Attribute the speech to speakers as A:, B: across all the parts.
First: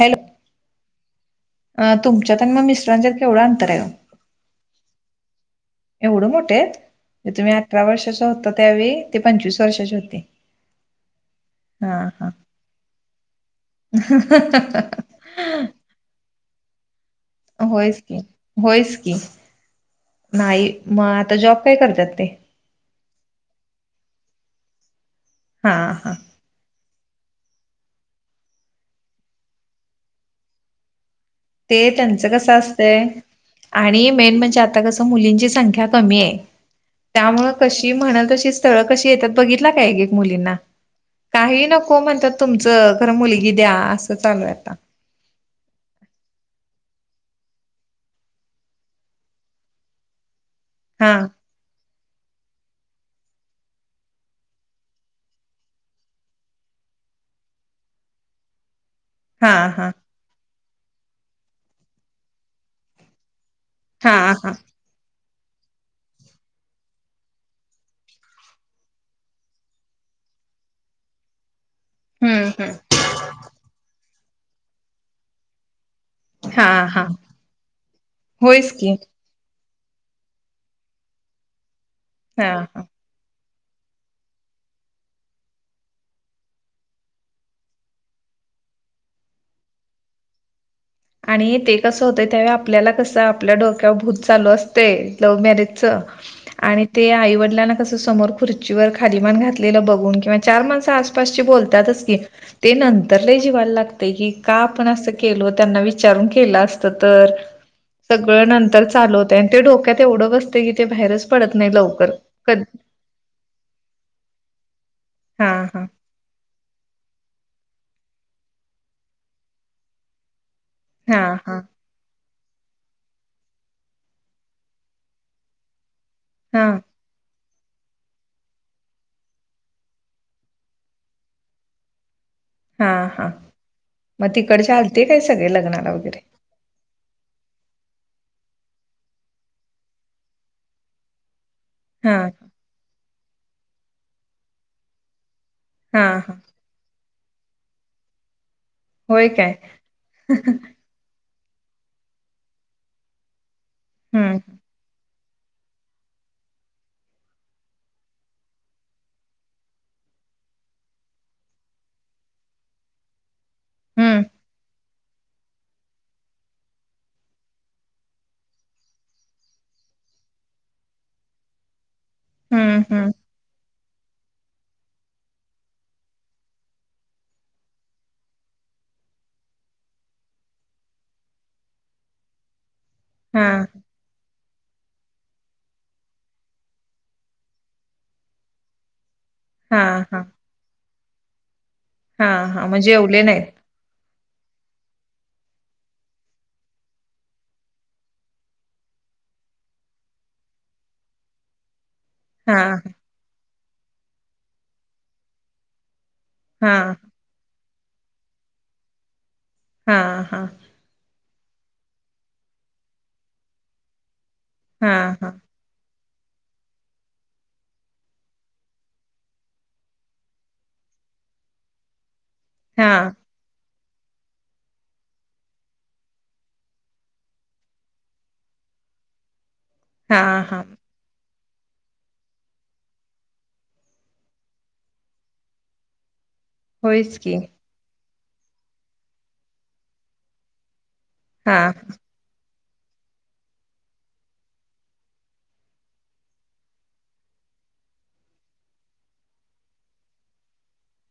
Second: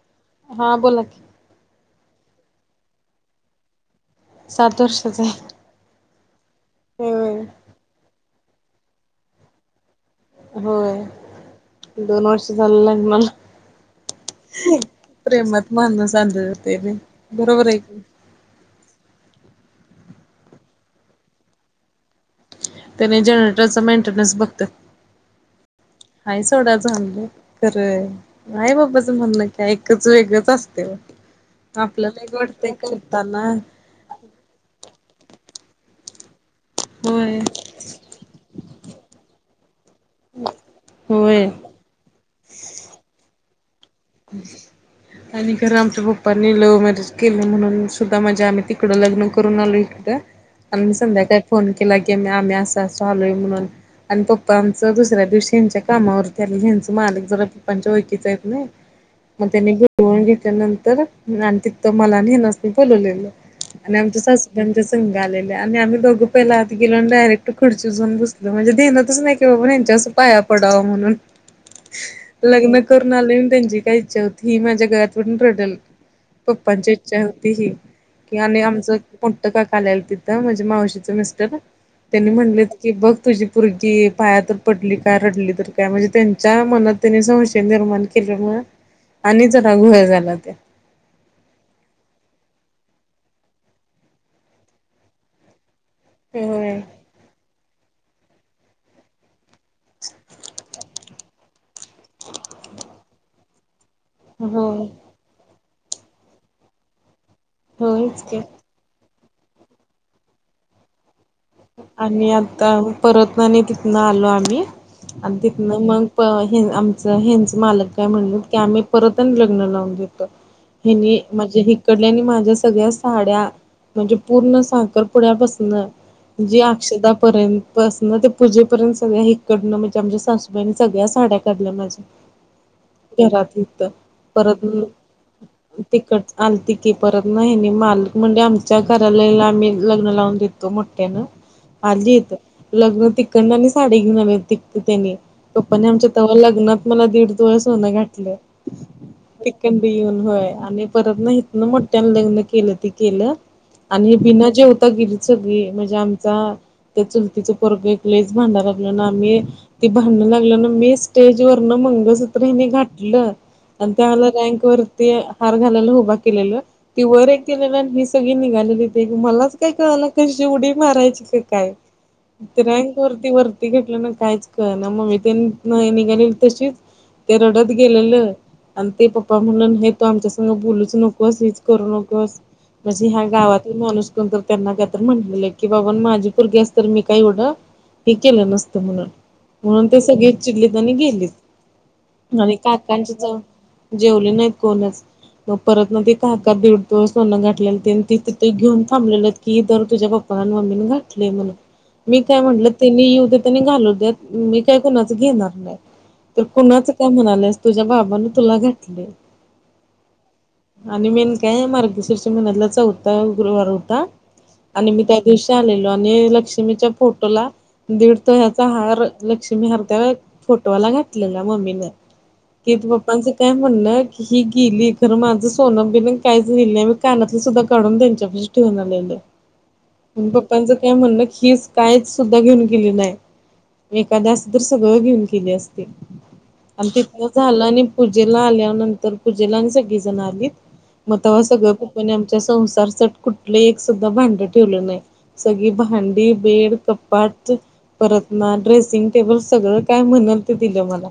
A: Hello
B: हा बोला की
A: अ तुमच्यात आणि मग मिस्टरांच्यात मग केवढं अंतर आहे हो
B: सात वर्षाचा
A: एवढं मोठे आहेत
B: आहे.
A: तुम्ही अठरा वर्षाच्या होता त्यावेळी ते पंचवीस वर्षाचे होते
B: होय दोन वर्ष झालं लग्नाला
A: हं हं हं
B: प्रेमात मानुस आंधळं होतंय बई बरोबर आहे
A: होयच की होयच की नाही मग आता जॉब काय करतात ते
B: त्यांनी जनरेटरचा मेंटेनन्स बगत्यात.
A: हा हां
B: हाय सोडा चांगल खरं आई बाबाचं म्हणणं कायं एकच वेगळच असतयं व्ह
A: ते
B: आपल्याना
A: त्यांचं
B: एक
A: कसं
B: वाटतंय
A: असतंय
B: करताना
A: आणि मेन म्हणजे आता कस मुलींची संख्या कमी आहे
B: होय
A: त्यामुळे कशी ती म्हणल तशी स्थळ कशी येतात बघितला काय एक एक मुलींना
B: होय.
A: काही नको म्हणतात तुमचं खर मुलगी द्या असं चालू हाय आता
B: आणि खरं आमच्या पप्पांनी लव मॅरज केल म्हणून सुद्धा माझ्या आम्ही तिकडं लग्न करून आलोयं आणि मी
A: हा
B: संध्याकाळी फोन केला की आम्ही असं असू आलोय म्हणून आणि पप्पा आमचं दुसऱ्या दिवशी ह्यांच्या कामावरतीले ह्यांचे मालिक जरा पप्पांच्या ओळखीचं आहेत नाही
A: [unintelligible]
B: मग त्यांनी
A: हा
B: [unintelligible] घेतल्यानंतर आणि तिथं मला आणि हेनासनी बोलवलेलं आणि आमच्या
A: हा हा
B: सासू सास संघ आलेले आणि आम्ही दोघं पहिला आत गेलो आणि डायरेक्ट खुर्चीवर जाऊन बसलो म्हणजे ध्यानात च नाही की आपण यांच्या समोर पाया पडाव म्हणून
A: हम्म
B: लग्न
A: हम्म
B: करून आलोय त्यांची काय इच्छा होती माझ्या गळ्यात पडून रडल
A: हा
B: पप्पाची
A: हा
B: इच्छा होती ही की आमी
A: होयच की
B: आमच मोठं काका आलेलं तिथं म्हणजे मावशीचं मिस्टर त्यांनी
A: हा
B: म्हणलेत
A: हा
B: की बघ तुझी पोरगी पाया तर पडली काय रडली तर काय म्हणजे त्यांच्या मनात त्यांनी संशय निर्माण केल्यामुळ आणि जरा घोळ झाला त्या
A: आणि ते कसं होतंयं त्यावेळी आपल्याला कसं आपल्या डोक्यावर भूत चालू असतयं लव्ह मॅरेज च
B: होय
A: आणि ते आईवडिलांना कस समोर खुर्चीवर खालीमान घातलेलं बघून किंवा चार माणस आसपासची बोलतातच की ते नंतरला जिवायला लाग की का
B: होय
A: आपण असं केल त्यांना विचारून केलं असत तर...
B: होयच की.
A: सगळं नंतर चालू होत आणि ते डोक्यात एवढं बसते कि ते बाहेरच... पडत नाही लवकर कध
B: परतना नाही तिथनं आलो आम्ही आणि
A: हा
B: तिथनं
A: हा
B: मग प हे आमचं हेंच मालक.. का म्हण की आम्ही परत लग्न लावून देत हेली
A: हा हा
B: म्हणजे इ कडल्याने माझ्या सगळ्या साड्या म्हणजे पूर्ण साखरपुड्यापासन... जी
A: हा
B: अक्षतापर्यंत. बसन ते पूजेपर्यंत सगळ्या इकडनं म्हणजे आमच्या सासूबाईनी सगळ्या साड्या काढल्या माझ्या.
A: हा हा
B: घरात य
A: मग
B: परत
A: तिकडचे आलते काय सगळे लग्नाला वगैरे
B: तिकडचं. आल त की परत नाही नाही माल म्हणजे आमच्या घराला आम्ही लग्न लावून देतो. त्यानं आली
A: हां,
B: येत लग्न तिकं न आणि साडी घेऊन त त्यानी. पप्पाने आमच्या
A: हां,
B: त्याव
A: हां.
B: लग्नात मला दीड तोल सोन घातलं.
A: होय काय?
B: तिकून बी येऊन होय आनी.... परत न हितन मोठ्यानं लग्न केल तें केल आनी
A: हं,
B: बिना जेवता गेली सगळी म्हणजे ेत्या आमचा त्या चुलतीच पोरग एक लईच भांडाय लागलो ना आम्ही.. ती भांडणं लागलं ना मी स्टेज वरन मंगळसूत्र हिनी घातलं.. आणि त्या
A: हं,
B: म्हाला रँक वरती हार घालायला उभा केलेला.. ती वर एक केलेला ही सगळी निघालेली ते मलाच काय कळालं कशी उडी? मारायच का काय तें
A: हं,
B: रँक
A: हं.
B: वरती वरती घेतलं ना कायच.. का ना मग् मी ते निघाले तशीच ते रडत गेलेलं... आणि ते पप्पा म्हणलं हे तू आमच्या सग बोलूच नकोस हेच करू नकोस.. म्हणजे ह्या
A: हां,
B: गावातील माणूस कोणत त्यांना का तर म्हटलेले. की बाबा माझी पोरगी अस तर मी काही एढं हे केलं नसतं म्हणून. म्हणून ते
A: हां, हां,
B: सगळी चिडलीत आणि गेलीत
A: हां,
B: आणि
A: हां. मग
B: काकांची
A: जेवले
B: तर
A: नाहीत.
B: जेवले नाहीत कोणच. परत ना ते काका दीड तोल सोन घातलेल ते तिथे घेऊन थांबलेलं की दर तझ्या पप्पा पप्पा न मम्मीनें घातलेल मी काय म्हणलं
A: हां,
B: तेनी येउदेत घालू द मी काही कुणाचं घेणार नाही तर कुणाच
A: हां,
B: काय म्हणालिस... तुझ्या बापाने तुला घातले.
A: हा हा.
B: आणि मेन काय मार्गषिश महिन्यातला चौथा गुरुवार होता आणि मी
A: हां,
B: काय?
A: हां,
B: च्या नेलेलो आणि लक्ष्मीच्या फोटोला... दीड तोल्याचा हार लक्ष्मी हरत्या फोटोला घातलेला मम्मीने.. [unintelligible]
A: हां,
B: त्या म्हणलं की ही गेली खरं माझं सोनं बिन काहीच गेल नाही मी कानातलं सुद्धा काढून त्यांच्यापाशी ठेऊन आलेली...
A: हां, हां.
B: पप्पांचं काय म्हणण हीच कायच सुद्धा घेऊन गेली नाय. एखादी असती तर सगळं घेऊन गेली असती. आणि
A: होयच
B: तिथ
A: की.
B: झालं आणि पूजेला आल्यानंतर पूजेला आणि सगळी जणआली. म तवा
A: हां,
B: सगळं पप्पानी आमच्या संसारसाठी कुठलं एक सुद्धा भांड ठेवलं नाही. सगळी भांडी बेड, कपाट.... परत ना ड्रेसिंग टेबल सगळं काय म्हणाल ते दिलं मला.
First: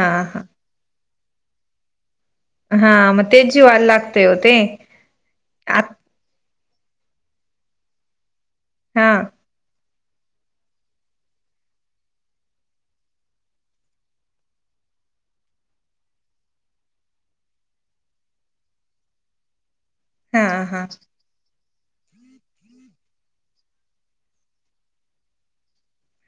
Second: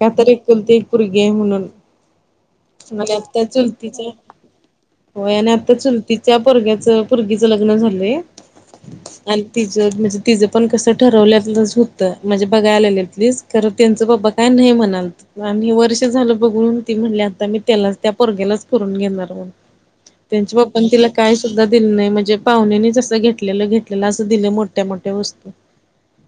B: का तर
A: हां.
B: एकुलती एक पोरगी हाय म्हनून..
A: हां,
B: मला
A: मग
B: आता
A: तेच जीवाला
B: चुलतीचा
A: लागतंय हो ते.
B: हो आणि आता
A: आत
B: चुलती तिच्या पोरग्याच, पोरगीच ल ग्न झालंय.
A: हा. हा.
B: आणि तिजं म्हणजे तिचं पण कसं ठरवल्या होतं म्हणजे बघायला आलेल्यांनीच... तरी त्यांचं बाबा काय नाही म्हणालत. आणि वर्ष झालं बघून ती म्हणले आता मी त्याला त्या पोरगल्याच करून घेणार म्ह त्यांच्या
A: हां,
B: पप्पा
A: हां,
B: नी तिला काय सुद्धा दिलं नाही म्हणजे पाहुण्यांनीच... जस घेतलेलं घेतलेलं असं दिलं मोठ्या मोठ्या वस्तू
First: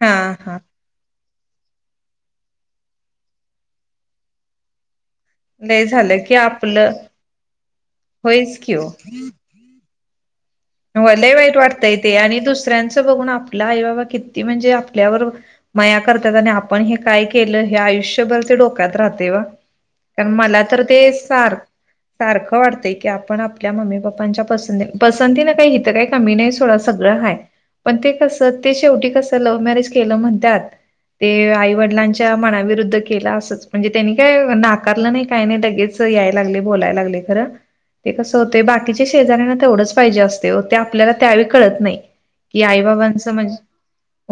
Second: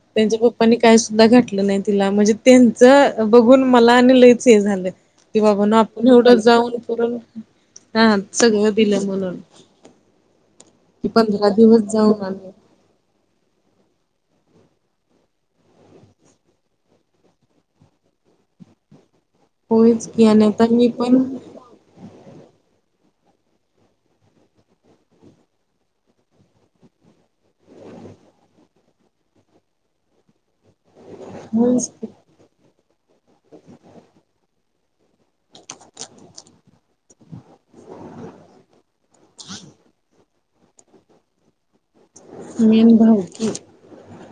A: हां,
B: त्यांच्या
A: हां.
B: पप्पानी... काय सुद्धा घातलं नाही तिला म्हणजे त्यांच बघून मला आणि लयच हे झालं. ते बाबाना
A: लय
B: आपण
A: झालं की
B: एवढं जाऊन
A: आपलं
B: कर हा
A: होयच
B: सगळं
A: की ओ.
B: दिलं म्हणून की
A: मलाही
B: पंधरा
A: वाईट
B: दिवस
A: वाटतंय ते
B: जाऊन
A: आणि
B: आले
A: दुसऱ्यांचं बघून आपला आई बाबा किती म्हणजे आपल्यावर मया करतात आणि आपण हे काय केलं हे आयुष्यभर ते डोक्यात राहताय ओ.
B: होयच की
A: कारण
B: आणि
A: मला
B: आता
A: तर
B: मी
A: ते
B: पण
A: सार सारखं वाटतंय की आपण आपल्या मम्मी पप्पांच्या पस पसंती न का हिथं काही कमी नाही सोडं सगळं हय पण ते कसं ते शेवटी कसं लव्ह मॅरेज केलं म्हणतात. ते
B: मेन
A: आईवडिलांच्या मनाविरुद्ध केल असच म्हणजे त्यांनी काय नाकारलं नाही काही नाही लगेच यायला लागले बोलायला लागले खरं ते कसं होतें बाकीच्या शेजऱ्यांना तेवढंच पाहिजे असते ते आपल्याला त्यावेळी कळत नाही. की आई बाबा
B: भावकी
A: समज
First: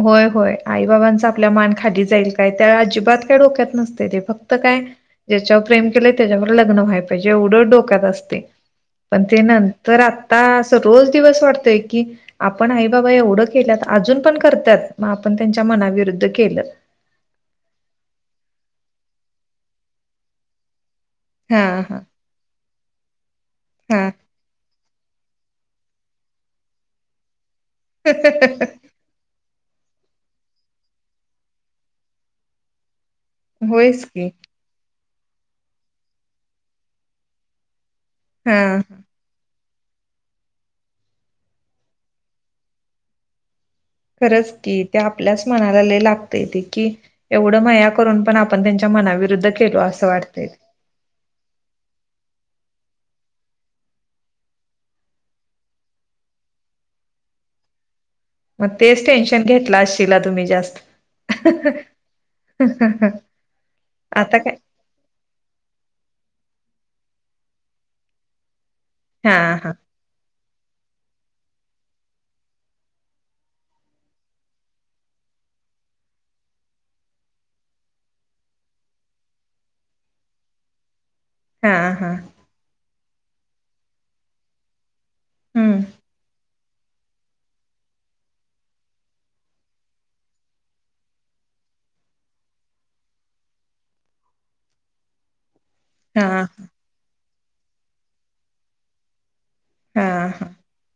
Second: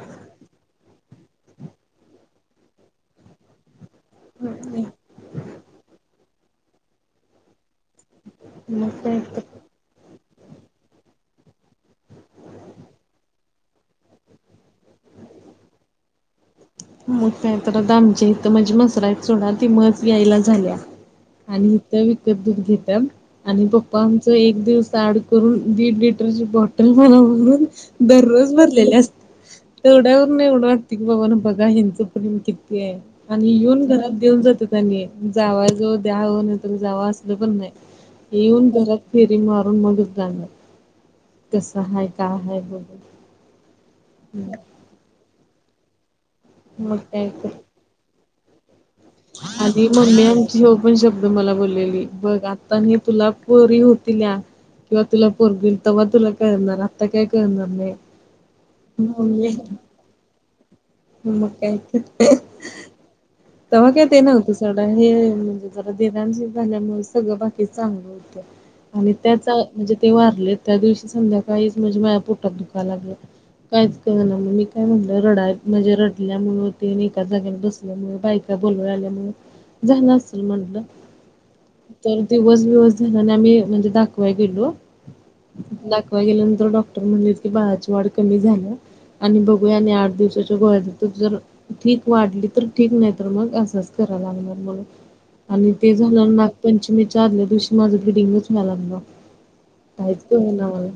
A: होय होय आई बाबांचा आपल्या मान खाली जाईल काय त्या अजिबात काय डोक्यात नसते र ते फक्त काय ज्याच्यावर प्रेम केलंय त्याच्यावर लग्न व्हायला पाहिेजे डोक्यात असत.
B: मग काय
A: पण ते
B: तर
A: नंतर आता अस रोज दिवस वाटतय की, आपण आई बाबा एवढं केल्यात अजून पण करतात मग आपण त्यांच्या मनाविरुद्ध केलं.
B: मग काय तर दामचे इथ म्हणजे मसरा आहेत चोडा त मच यायला झाल्या [inaudible] आणि
A: हां, हां,
B: इथं विकत दूध घता आणि पप्पा
A: हां.
B: आमचा एक दिवसा आड करून दीड लीटर ची बॉटल मला दररोज तेवढ्यावर नाही एवढं वाटत की बाबा ना बघा हच प किती. आणि येऊन
A: होयच
B: घरात
A: की.
B: देऊन जाते. जावा जव द्यावं नाही तर जावं असलं पण नाही येऊन
A: हां,
B: घरात फिरी मारून मगच जाणार. कसं आहे का? आहे बोल
A: खरंच की ते आपल्याच मनाला लइ लागते ते कि
B: मग काय तर
A: एवढं मया करून पण आपण त्यांच्या मनाविरुद्ध केलो
B: आणि
A: असं
B: मम्मी
A: वाटत,
B: आमची ह्यो पण शब्द मला बोललेली बघ आता ह तुला पोरी होतील्या. किंवा तुला पोरगी होईल तेव्हा तुला करणार आता काय करणार नाही.
A: मग तेच टेन्शन
B: मम्मी
A: घेतलं असशला तुम्ही जास्त
B: मग काय तर
A: ह ह हं
B: तेव्हा काय ते नव्हतं सगळं हे म्हणजे जरा देरांशी झाल्यामुळे सगळं बाकी चांगलं होतं. आणि त्याच
A: हां, हां,
B: म्हणजे ते वारले त्या दिवशी संध्याकाळीच म्हणजे माया पोटात दुकाला लागलं. कायच कर ना म्ह मी काय म्हटलं रडा म्हणजे रडल्यामुते आणि एकाच जाग्या बसल्यामु बायका बोल आल्या असल म्हटलं
A: हां, हां.
B: तर दिवस दिव ने आम्ही म्हणजे दाखवा गेलो
A: हं.
B: दाखवा गेल्यानंतर डॉक् म्हणले की बाळाची वाढ कमी झाली. आणि बघूया आणि आठ दिवसाच्या गोळ्यात तर जर ठीक वाढली तर ठीक नाही. अस असं करायला लागणार आणी ते झालं आणी
A: हां,
B: नागपंचमी विचारल्या दिवशी माझं ब्लीडींग च व्यायला लागलं कायच
A: हां,
B: हो
A: हां.
B: नावाला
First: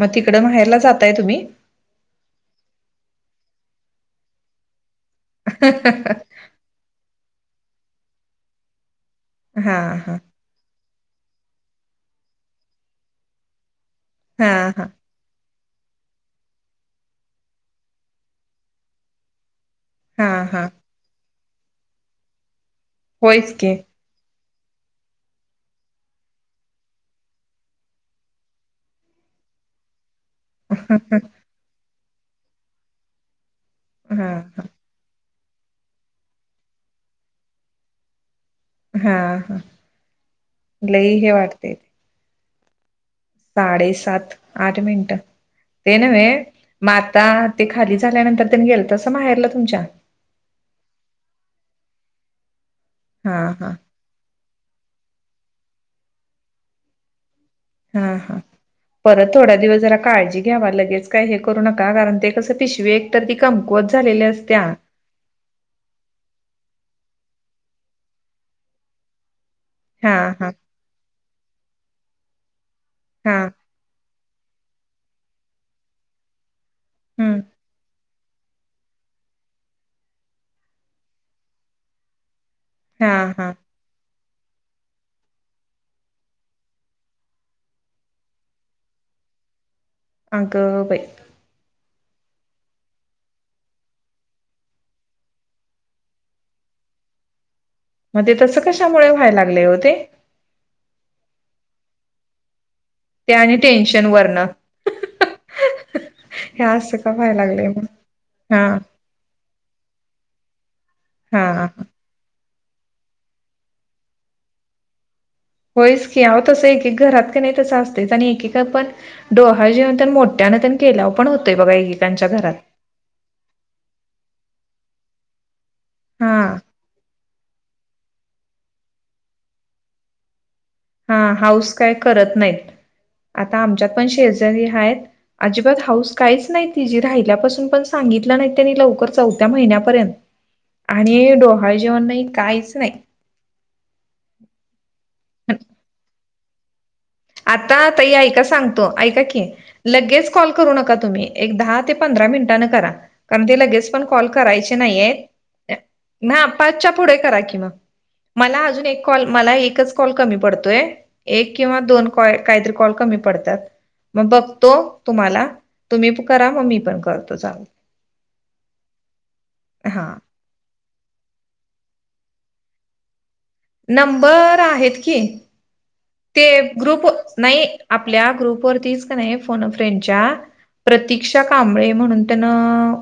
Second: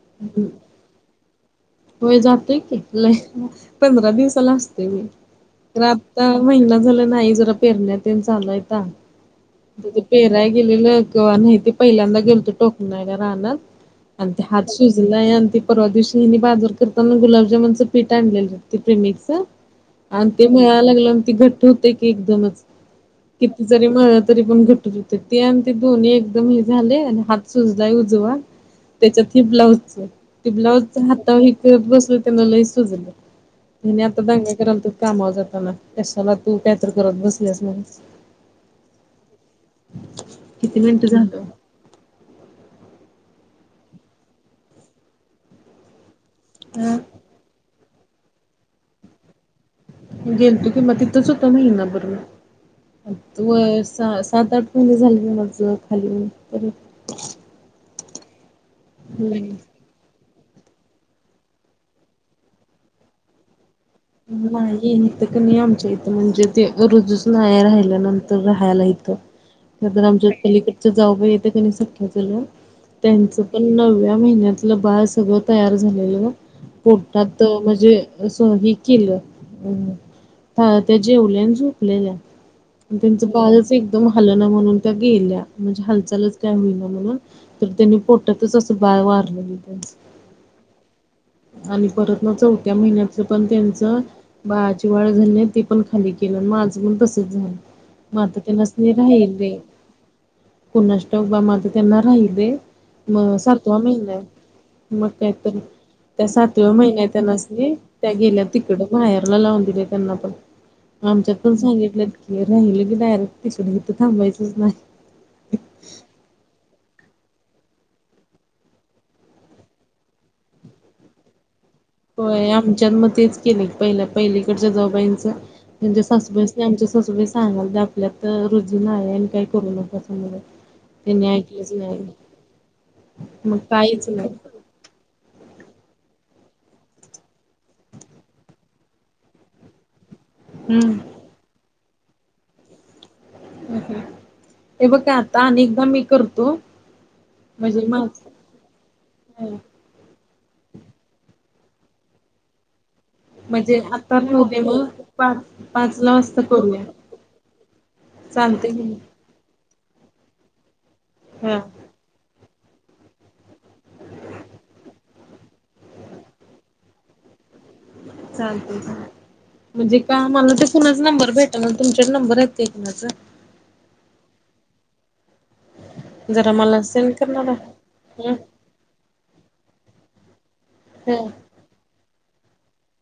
A: मग तिकडं माहेरला जाताय तुम्ही
B: होय जातोय की ल पंधरा दिवसाला असतेय मी महिना झाला नाही जरा पेरण्या तेन चालयता
A: हां,
B: ते
A: हां.
B: पेराय गेलेलं ्हा ते पहिल्यांदा गेलतो टोक नाहीला राह आणि ते हात
A: हां, हां.
B: शज ती परवा दिवशी हिनी बाजर करताना गुलाबजामनचं पीठ आणलेलं होते प्रीमिक्स च आणि
A: हां,
B: ते
A: हां.
B: म्हळायला लागलं ती घट्ट होते की एकदमच
A: होयच
B: किती
A: की.
B: जरी म्हळत तरी पण घटत होते ते आणि ते दोन्ही एकदम हे झाले आणि हात सुजलाय उजवा त्याच्यात ह ब्लाउज ते ब्लाऊज
A: हां,
B: हाता वर करत बसलं त्यांना लई सुजलं त्यानी आता दांगा
A: हां.
B: करालत कामावर जाताना कशाला तु काय तर करत बसलेस म्हणून
A: हा हा
B: किती मिनिटं
A: लई हे
B: झालं
A: वाटते साडेसात आठ मिनिट ते न्हे
B: हा
A: आता ते खाली झाल्यानंतर त्यांनी गेलं तसं माहेरलं तुमच्या?
B: गेल तु कि मग तिथंच होतो महिना भर मी
A: हां, हां.
B: होय सात आठ महिन झाले माज खाली होऊन
A: हा हा परत थोडा
B: हम्म.
A: दिवस जरा काळजी घ्यावा लगेच काय हे करू नका कारण ते कसं पिशवे तर ती कमकुवत झालेली असत्या.
B: नाही ते क नि आमच्या इथं म्हणजे ते रूजूच नाही राहिल्या नंतर राहायला इथं आमच्या
A: हां, हां.
B: पलीकडचे जाऊ बाई येते क नाही सखे चुलत त्यांच
A: हां.
B: पण नवव्या महिन्यातलं बाळ सगळं तयार झालेलं
A: हं.
B: पोटात म्हणजे असं हे केलं त्या जेवल्यान झोपलेल्या
A: हा
B: त्यांचं
A: हा
B: बाळच एकदम हल ना म्हणून त्या गेल्या म्हणजे हालचालच काय होईना म्हणून तर त्यांनी पोटतच असं बाळ वारलेली
A: आग बाई
B: आणि परत ना चौथ्या महिन्यातलं पण त्यांचं बाळाची वाढ झाली ते पण खाली केलं मग आज पण तसंच झालं
A: मग ते
B: मात
A: तसं
B: त्यांनाच नाही
A: कशामुळे व्हायला
B: राहिल र
A: लागले हो ते
B: पुणाष्ट बा आता त्यांना राहिले
A: ते
B: मग
A: आणि
B: सातवा
A: टेन्शन
B: महिना
A: वरनं
B: आहे मग काही तरी
A: हे
B: त्या सातव्या
A: असं का
B: महिन्यात
A: व्हायला लागलंय
B: नसले
A: मग
B: त्या गेल्या
A: हा
B: तिकडं माहिरला लावून दिले त्यांना पण आमच्यात
A: हा
B: पण
A: हा.
B: सांगितलेत की राहिलं की डायरेक्ट तिथं इथं थांबायच नाही.
A: होईस की ह तसं एकक घरात का नाही तसं असतेच आणि एकेका पण डोहाळ जेवन तर मोठ्यानं केला पण होतोय बघा
B: हो
A: एकेकांच्या घरात
B: आमच्या मग तेच केले पहिल्या पहिलीकडच्या जावूबाईंच त्यांच्या
A: हा
B: सासूबाईस आमच्या सासूबाईस सांगाल आपल्यात तर रुजू नाही आहे आणि काही करू नका असं
A: हा हाऊस काय करत नाहीत आता
B: मग
A: आमच्यात पण
B: काहीच नाही
A: शेजारी आहेत. अजिबात हाऊस काहीच नाही तिची राहिल्यापासून पण सांगितलं नाही त्यांनी लवकर चौथ्या महिन्यापर्यंत
B: हम्म
A: आणि डोहाळ जेवण नाही काहीच नाही
B: हे बघ काय आता आणि एकदा मी करतो म्हणजे
A: आता
B: माझ
A: ताई ऐका सांगतो ऐका की लगेच कॉल करू नका तुम्ही एक दहा ते पंधरा मिनिटान करा. कारण ते
B: म्हणजे
A: लगेच पण
B: आता
A: कॉल
B: राहू दे
A: करायचे
B: मग
A: नाही
B: पाच
A: हेत
B: पाचला वाजता
A: हा
B: करूया
A: पाचच्या पुढे करा कि मग. मला
B: चालतंय की
A: अजून
B: नाही?
A: एक कॉल मला एकच कॉल कमी पडतोय एक
B: हा
A: किंवा दोन. काय काहीतरी कॉल कमी पडतात. मग बघतो तुम्हाला तुम्ही पण करा मग मी पण करतो चालतंय
B: चालतंय चालतंय म्हणजे
A: हा
B: का मला ते कुणाच नंबर भेटा ना तुमच्या कड नंबर आहे का ताई कुणाचा?
A: नंबर आहेत की. ते
B: जरा मला
A: ग्रुप
B: सेंड करणारा
A: नाही आपल्या
B: हम्म
A: ग्रुपवरतीच का नाही फोन फ्रेंडच्या.
B: हम्म
A: प्रतीक्षा कांबळे म्हणून त्यांनं.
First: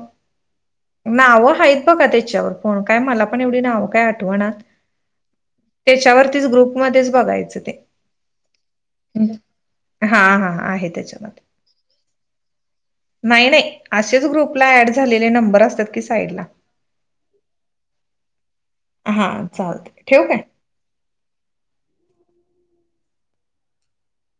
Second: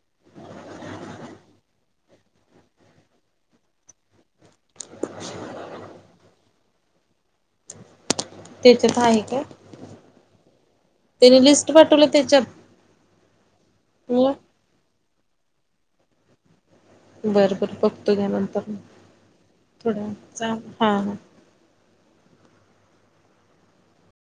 A: नावं आहेत बघा त्याच्यावर कोण काय मला पण एवढी नावं काय आठवत आठवण त्याच्यावरतीच ग्रुप मध्ये बघायचं ते
B: त्याच्यात आहे का
A: हा. हा. आहे
B: त्यानी
A: त्याच्यामध्ये.
B: लिस्ट पाठवलं त्याच्यात
A: नाही. नाही. असेच
B: म
A: ग्रुपला ऍड झालेले नंबर असतात की साईडला.
B: बरं बर बघतो घ्या नंतर म
A: हा
B: थोड
A: चालतंय ठेवू काय?
B: हा. हा.